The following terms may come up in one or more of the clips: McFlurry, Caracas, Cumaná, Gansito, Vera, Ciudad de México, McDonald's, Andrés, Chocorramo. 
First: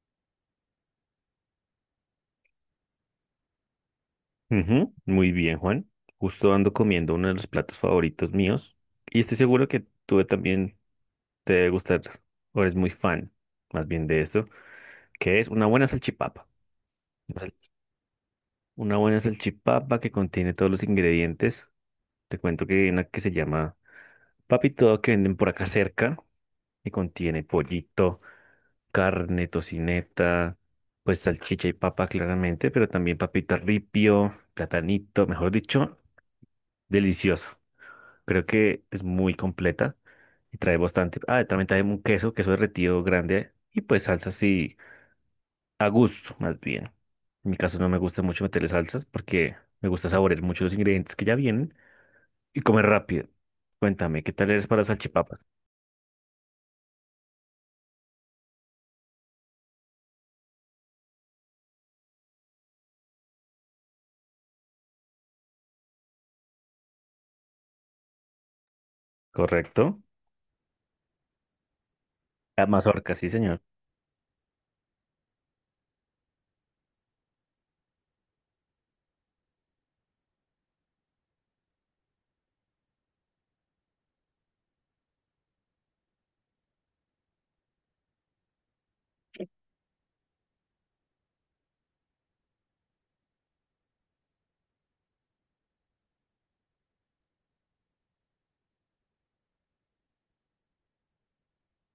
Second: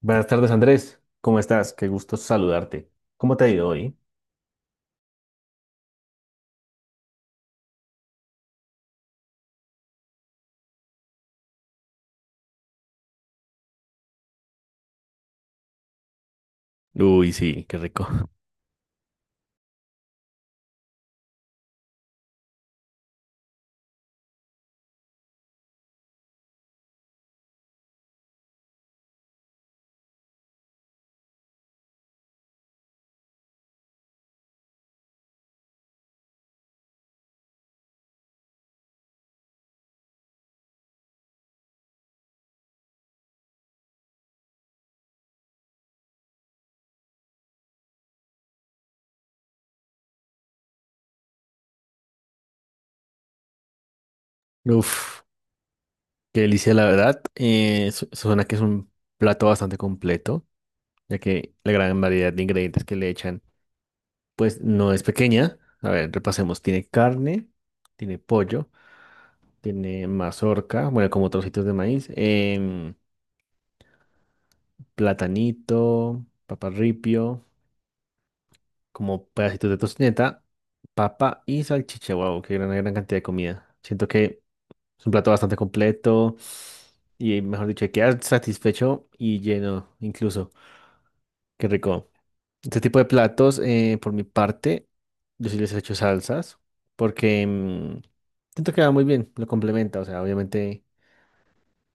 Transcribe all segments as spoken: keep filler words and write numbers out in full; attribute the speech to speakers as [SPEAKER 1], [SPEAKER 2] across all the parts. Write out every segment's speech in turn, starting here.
[SPEAKER 1] Buenas tardes, Andrés. ¿Cómo estás? Qué gusto saludarte. ¿Cómo te ha ido hoy?
[SPEAKER 2] Ujú, muy bien, Juan. Justo ando comiendo uno de los platos favoritos míos y estoy seguro que tú también te debe gustar o eres muy fan más bien de esto, que es una buena salchipapa.
[SPEAKER 1] Uy,
[SPEAKER 2] Una sal-
[SPEAKER 1] sí, qué rico.
[SPEAKER 2] una buena salchipapa que contiene todos los ingredientes. Te cuento que hay una que se llama Papito que venden por acá cerca y contiene pollito, carne, tocineta, pues salchicha y papa claramente, pero también papita ripio, platanito, mejor dicho, delicioso. Creo que es muy completa y trae bastante. Ah, también trae un queso, queso derretido grande y pues salsas así a gusto, más bien. En mi caso no me gusta mucho meterle salsas porque me gusta saborear mucho los ingredientes que ya vienen y comer rápido. Cuéntame, ¿qué tal eres para
[SPEAKER 1] Uf,
[SPEAKER 2] salchipapas?
[SPEAKER 1] qué delicia, la verdad. Eh, su- suena que es un plato bastante completo, ya que la gran variedad de ingredientes que le echan, pues no es pequeña. A ver, repasemos. Tiene carne, tiene pollo,
[SPEAKER 2] ¿Correcto?
[SPEAKER 1] tiene mazorca, bueno, como trocitos de maíz,
[SPEAKER 2] La
[SPEAKER 1] em,
[SPEAKER 2] mazorca, sí, señor.
[SPEAKER 1] platanito, paparripio, como pedacitos de tocineta, papa y salchicha. Wow, qué gran, gran cantidad de comida. Siento que es un plato bastante completo y, mejor dicho, quedas satisfecho y lleno, incluso. Qué rico. Este tipo de platos, eh, por mi parte, yo sí les he hecho salsas porque mm, siento que va muy bien, lo complementa. O sea, obviamente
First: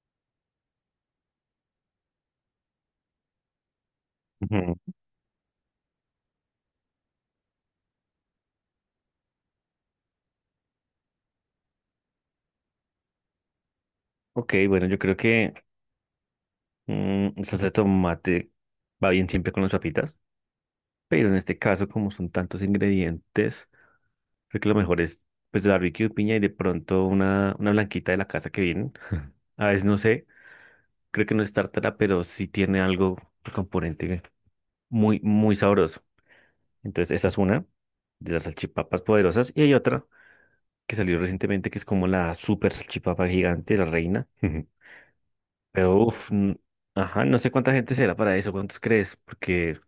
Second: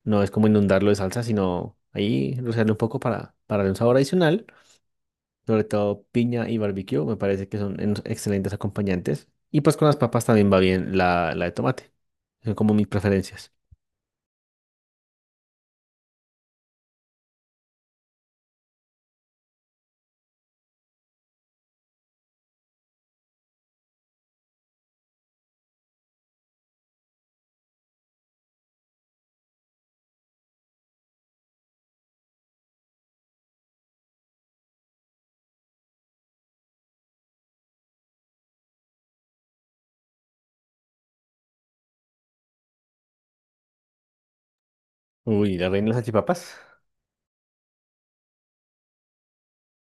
[SPEAKER 1] no es como inundarlo de salsa, sino ahí rociarle un poco para, para darle un sabor adicional.
[SPEAKER 2] Ujú.
[SPEAKER 1] Sobre todo piña y barbecue, me parece que son unos excelentes acompañantes. Y pues con las papas también va bien la, la de tomate. Son como mis preferencias.
[SPEAKER 2] Ok, bueno, yo creo que mm, salsa de tomate va bien siempre con las papitas, pero en este caso, como son tantos ingredientes. Creo que lo mejor es, pues, el barbecue, de piña y de pronto una, una blanquita de la casa que vienen. A veces no sé, creo que no es tártara, pero sí tiene algo, un componente muy, muy sabroso. Entonces, esa es una de las salchipapas poderosas. Y hay otra que salió recientemente, que es como la super salchipapa gigante, la reina.
[SPEAKER 1] Uy, ¿la reina de las
[SPEAKER 2] Pero, uff,
[SPEAKER 1] salchipapas?
[SPEAKER 2] ajá, no sé cuánta gente será para eso, cuántos crees, porque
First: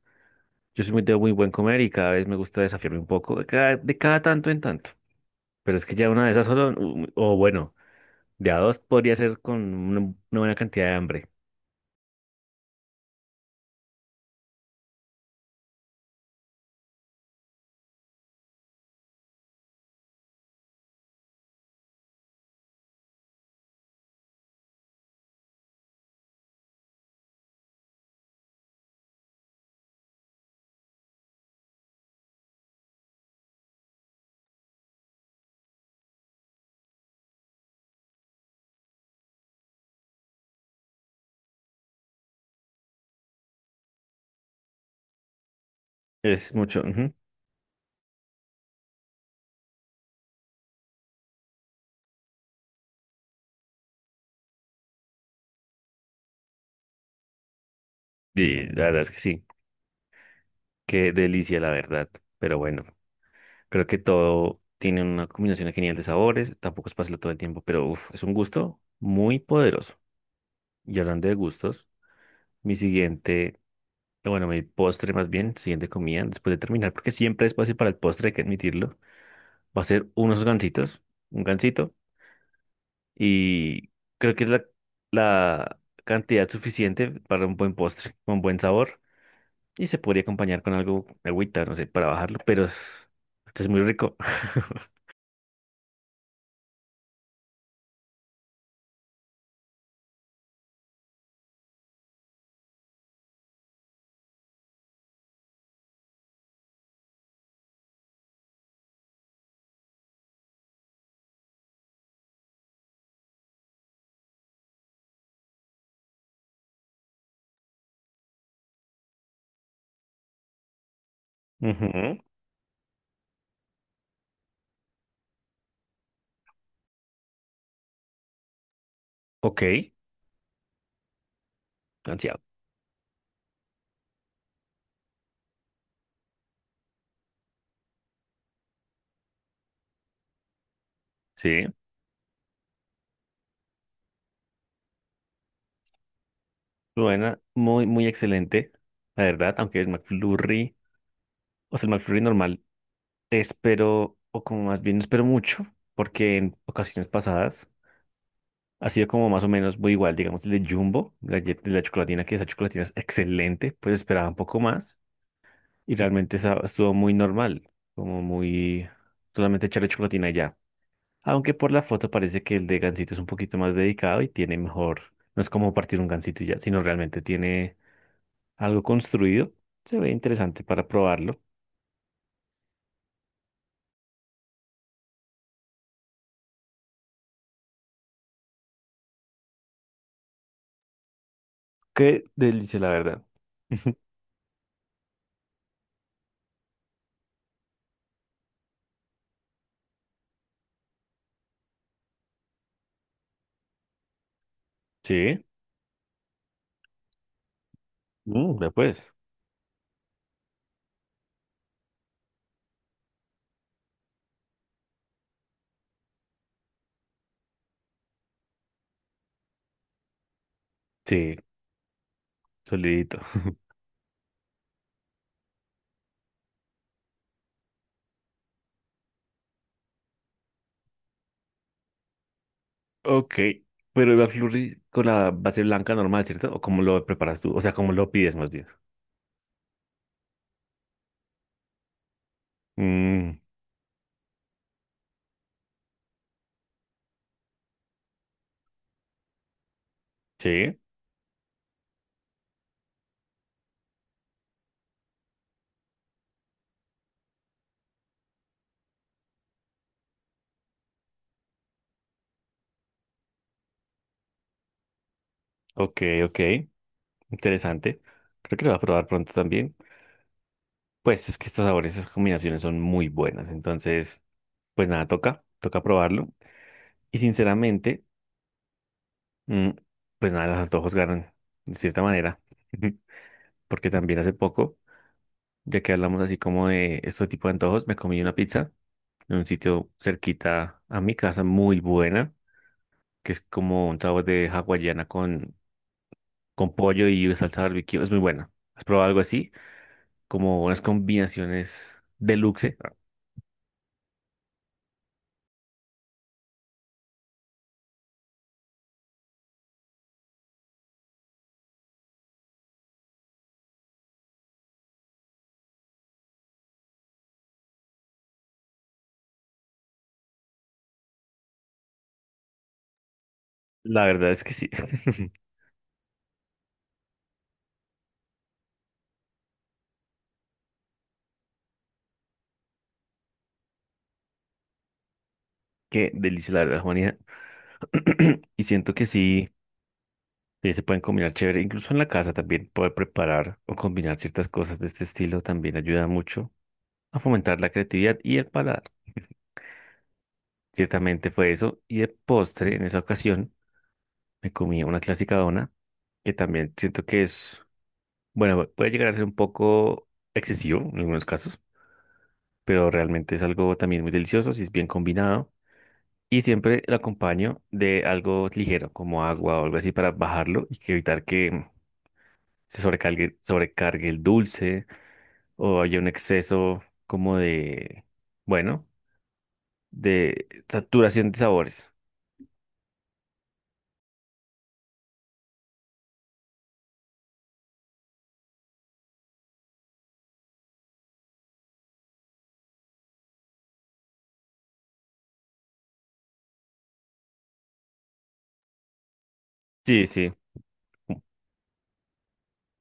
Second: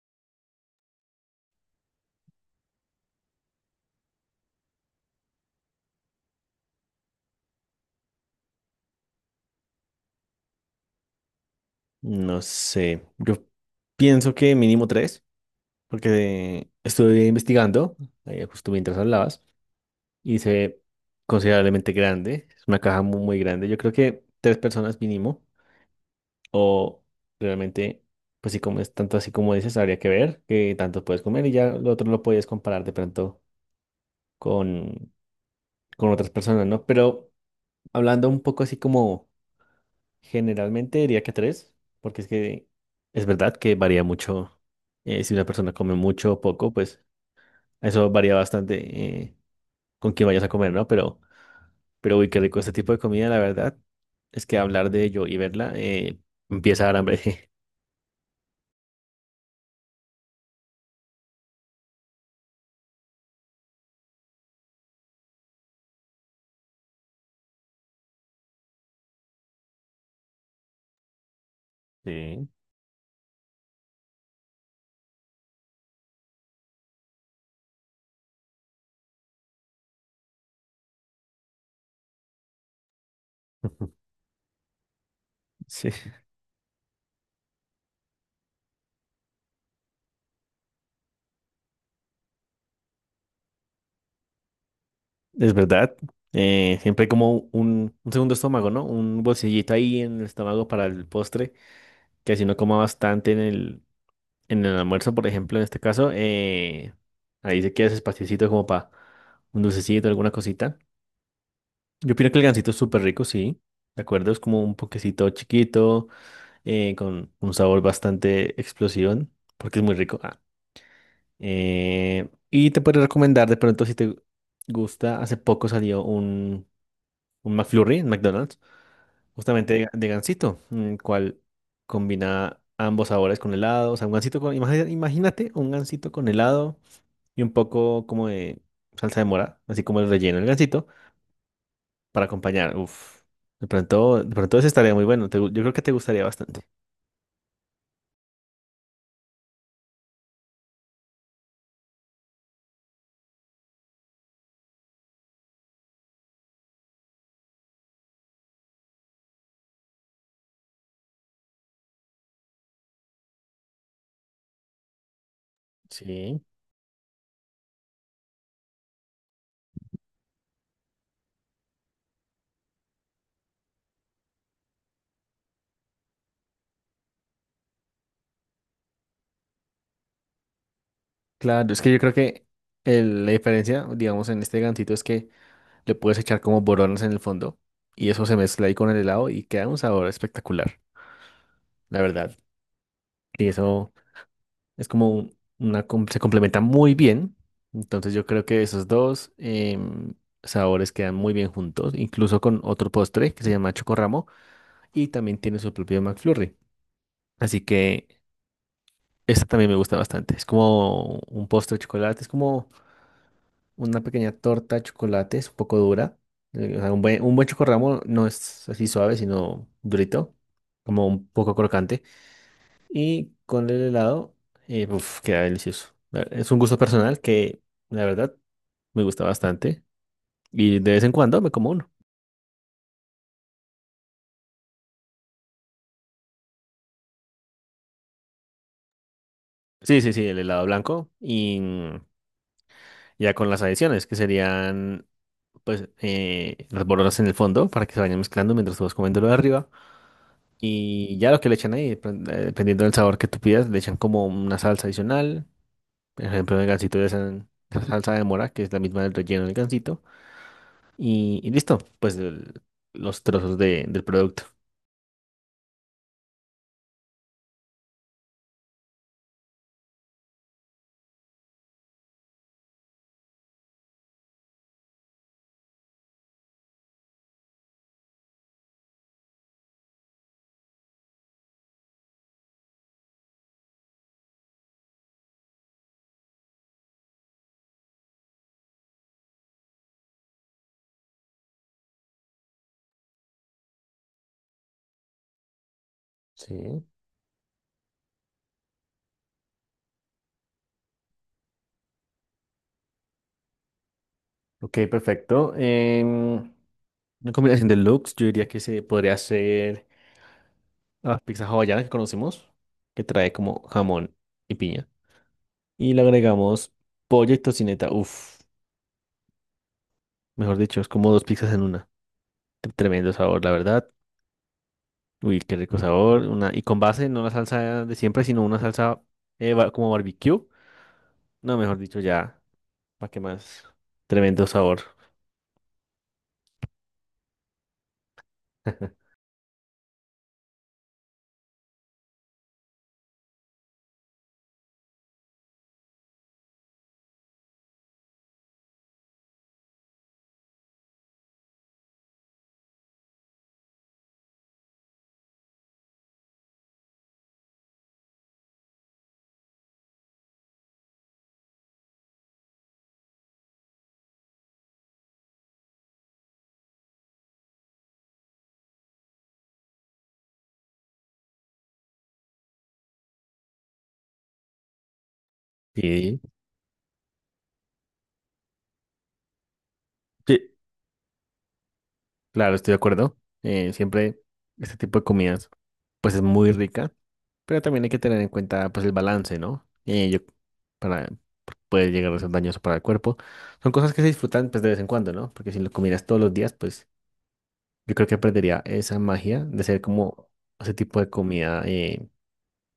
[SPEAKER 2] yo soy muy de muy buen comer y cada vez me gusta desafiarme un poco, de cada, de cada tanto en tanto. Pero es que ya una de esas solo, u- o bueno. De a dos podría ser con una, una buena cantidad de hambre.
[SPEAKER 1] No sé. Yo pienso que mínimo tres, porque estuve investigando, eh, justo mientras hablabas, y se ve considerablemente grande. Es una caja muy, muy grande. Yo creo que tres personas mínimo, o realmente, pues si comes tanto así como dices, habría que ver qué tanto puedes comer y ya lo otro lo puedes comparar de pronto con, con otras personas, ¿no? Pero hablando un poco así como generalmente diría que tres, porque es que es verdad que varía mucho. Eh, si una persona come mucho o
[SPEAKER 2] Es
[SPEAKER 1] poco,
[SPEAKER 2] mucho.
[SPEAKER 1] pues
[SPEAKER 2] Ujú.
[SPEAKER 1] eso varía bastante eh, con quién vayas a comer, ¿no? Pero, pero uy, qué rico este tipo de comida, la verdad, es que hablar de ello y verla eh, empieza a dar hambre.
[SPEAKER 2] Y la verdad es que sí. Qué delicia, la verdad. Pero bueno, creo que todo tiene una combinación genial de sabores. Tampoco es pasarlo todo el tiempo, pero uf, es un gusto muy poderoso. Y hablando de gustos,
[SPEAKER 1] Sí.
[SPEAKER 2] mi siguiente, bueno, mi postre más bien, siguiente comida, después de terminar, porque siempre es fácil para el postre, hay que admitirlo, va a ser unos gansitos. Un gansito y creo que es la, la
[SPEAKER 1] Sí,
[SPEAKER 2] cantidad suficiente para un buen postre, con buen sabor y se podría acompañar con algo, agüita, no sé, para bajarlo, pero es, esto es muy rico.
[SPEAKER 1] es verdad. Eh, siempre hay como un, un segundo estómago, ¿no? Un bolsillito ahí en el estómago para el postre, que si no coma bastante en el, en el almuerzo, por ejemplo, en este caso, eh, ahí se queda ese espaciocito como para un dulcecito, alguna cosita. Yo opino que el gansito es súper rico, sí, de acuerdo, es como un poquecito chiquito, eh, con un sabor bastante explosivo, porque es muy rico. Ah,
[SPEAKER 2] Ujú.
[SPEAKER 1] eh, y te puedo recomendar de pronto si te gusta, hace poco salió un, un McFlurry en McDonald's.
[SPEAKER 2] Ok.
[SPEAKER 1] Justamente de, de gansito, el cual
[SPEAKER 2] Ansiado.
[SPEAKER 1] combina ambos sabores con helado. O sea, un gansito con. Imagi- Imagínate un gansito con helado y un poco como de salsa de mora, así como el relleno del gansito,
[SPEAKER 2] Sí,
[SPEAKER 1] para acompañar. Uf. De pronto, de pronto eso estaría muy bueno. Te gu- yo creo que te gustaría bastante.
[SPEAKER 2] buena, muy, muy excelente, la verdad, aunque el McFlurry, o sea, el McFlurry normal, te espero, o como más bien no espero mucho, porque en ocasiones pasadas ha sido como más o menos muy igual, digamos, el de Jumbo, la, ye- la chocolatina, que esa chocolatina es excelente, pues esperaba un poco más y realmente
[SPEAKER 1] Sí.
[SPEAKER 2] esa estuvo muy normal, como muy solamente echarle chocolatina y ya. Aunque por la foto parece que el de Gansito es un poquito más dedicado y tiene mejor, no es como partir un Gansito y ya, sino realmente tiene algo construido. Se ve interesante para probarlo.
[SPEAKER 1] Claro, es que yo creo que el- la diferencia, digamos, en este gansito es que le puedes echar como boronas en el fondo y eso se mezcla ahí con el helado y queda un sabor espectacular, la
[SPEAKER 2] Qué
[SPEAKER 1] verdad.
[SPEAKER 2] delicia, la verdad.
[SPEAKER 1] Y eso. Es como una, com- se complementa muy bien. Entonces yo creo que esos dos em, sabores quedan muy bien juntos, incluso con otro postre que se llama Chocorramo y también
[SPEAKER 2] Sí,
[SPEAKER 1] tiene su propio McFlurry. Así que
[SPEAKER 2] mm, ya pues.
[SPEAKER 1] esta también me gusta bastante. Es como un postre de chocolate, es como una pequeña torta de chocolate, es un poco dura. Eh, o sea, un buen, un buen Chocorramo no es así suave, sino durito, como un
[SPEAKER 2] Sí,
[SPEAKER 1] poco crocante.
[SPEAKER 2] solidito.
[SPEAKER 1] Y con el helado, eh, uf, queda delicioso. La- Es un gusto personal que, la verdad, me gusta bastante. Y de vez en cuando me como uno.
[SPEAKER 2] Ok, pero el McFlurry con la base blanca normal, ¿cierto? ¿O cómo lo preparas tú? O sea, ¿cómo lo pides más bien?
[SPEAKER 1] Sí, sí, sí, el helado blanco. Y mm,
[SPEAKER 2] Mm,
[SPEAKER 1] ya con las adiciones, que serían, pues, eh, las bolonas en el fondo para que se vayan mezclando mientras tú vas comiendo lo de arriba.
[SPEAKER 2] sí,
[SPEAKER 1] Y ya lo que le echan ahí, depend- eh, dependiendo del sabor que tú pidas, le echan como una salsa adicional. Por ejemplo, en el gansito le echan salsa de mora, que es la misma del relleno del gansito. Y, y listo, pues el- los trozos de- del producto.
[SPEAKER 2] ok, ok, interesante. Creo que lo voy a probar pronto también. Pues es que estos sabores, esas combinaciones son muy buenas. Entonces, pues nada, toca, toca probarlo. Y sinceramente, mm, pues nada, los antojos ganan, de cierta manera. Porque también hace poco, ya que hablamos así como de este tipo de antojos, me comí una pizza en un sitio cerquita a mi casa, muy buena, que es como un sabor de hawaiana con, con,
[SPEAKER 1] Sí.
[SPEAKER 2] pollo y salsa barbecue. Es muy buena. ¿Has probado algo así? Como unas combinaciones deluxe.
[SPEAKER 1] Ok, perfecto. Em, una combinación de looks, yo diría que se podría hacer la pizza hawaiana que conocemos, que trae como jamón y piña. Y le agregamos pollo y tocineta. Uf, mejor dicho, es como dos pizzas en una. T- Tremendo sabor, la verdad.
[SPEAKER 2] La verdad es que sí.
[SPEAKER 1] Uy, qué rico sabor. Una, y con base, no la salsa de siempre, sino una salsa eh, ba- como barbecue. No, mejor dicho, ya, ¿para qué más? Tremendo sabor.
[SPEAKER 2] Qué delicia, la verdad, Juanita. Y siento que sí, eh, se pueden combinar chévere. Incluso en la casa también poder preparar o combinar ciertas cosas de este estilo también ayuda mucho a fomentar la creatividad y el paladar. Ciertamente fue eso. Y de postre, en esa ocasión, me comí una clásica dona, que también siento que es bueno, puede llegar a ser un poco excesivo en algunos casos, pero realmente es algo también muy delicioso si es bien combinado. Y siempre lo acompaño de algo ligero, como agua o algo así, para bajarlo y que evitar que se sobrecargue, sobrecargue el dulce o haya un
[SPEAKER 1] Sí.
[SPEAKER 2] exceso como de, bueno, de
[SPEAKER 1] Sí,
[SPEAKER 2] saturación de sabores.
[SPEAKER 1] claro, estoy de acuerdo. Eh, siempre este tipo de comidas, pues es muy rica, pero también hay que tener en cuenta, pues el balance, ¿no? Eh, yo, para Puede llegar a ser dañoso para el cuerpo. Son cosas que se disfrutan, pues de vez en cuando, ¿no? Porque si lo comieras todos los días, pues yo creo que perdería esa magia de ser
[SPEAKER 2] Sí,
[SPEAKER 1] como
[SPEAKER 2] sí,
[SPEAKER 1] ese tipo de
[SPEAKER 2] como
[SPEAKER 1] comida eh,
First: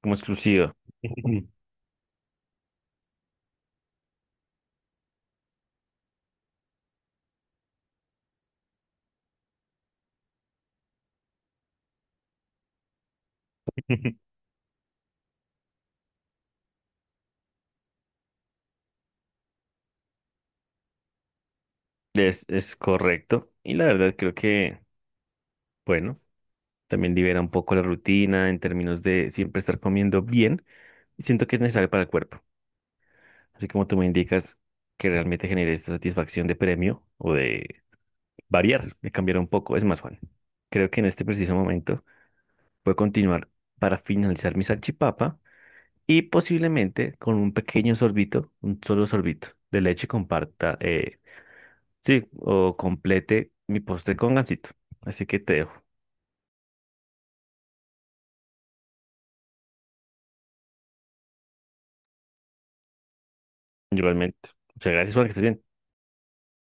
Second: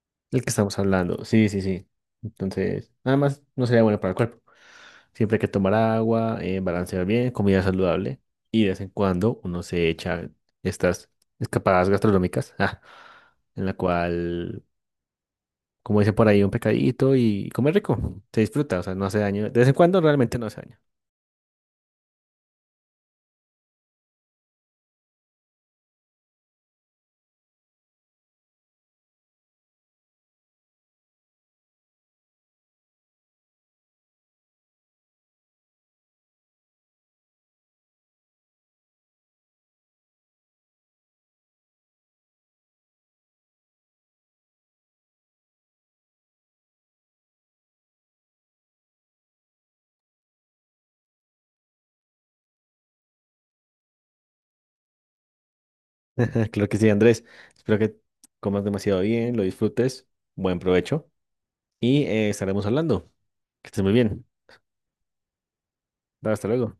[SPEAKER 2] como
[SPEAKER 1] del que
[SPEAKER 2] exclusivo.
[SPEAKER 1] estamos hablando. Sí, sí, sí. Entonces, nada más no sería bueno para el cuerpo. Siempre hay que tomar agua, eh, balancear bien, comida saludable y de vez en cuando uno se echa estas escapadas gastronómicas, ah, en la cual, como dice por ahí, un pecadito y comer rico, se disfruta, o sea, no hace daño. De vez en cuando realmente no hace daño.
[SPEAKER 2] Es, es correcto. Y la verdad creo que, bueno. También libera un poco la rutina en términos de siempre estar comiendo bien. Y siento que es necesario para el cuerpo. Así como tú me indicas que realmente genere esta satisfacción de premio o de variar, de cambiar un poco. Es más, Juan, creo que en este preciso momento voy a continuar para finalizar mi salchipapa y posiblemente con un pequeño sorbito, un solo sorbito de leche comparta, eh, sí, o complete mi postre con gansito. Así que te dejo,
[SPEAKER 1] Claro que sí, Andrés. Espero que comas demasiado bien, lo disfrutes, buen provecho y eh, estaremos hablando. Que estés muy bien.
[SPEAKER 2] igualmente. Muchas gracias, Juan, que estés bien.
[SPEAKER 1] Hasta luego.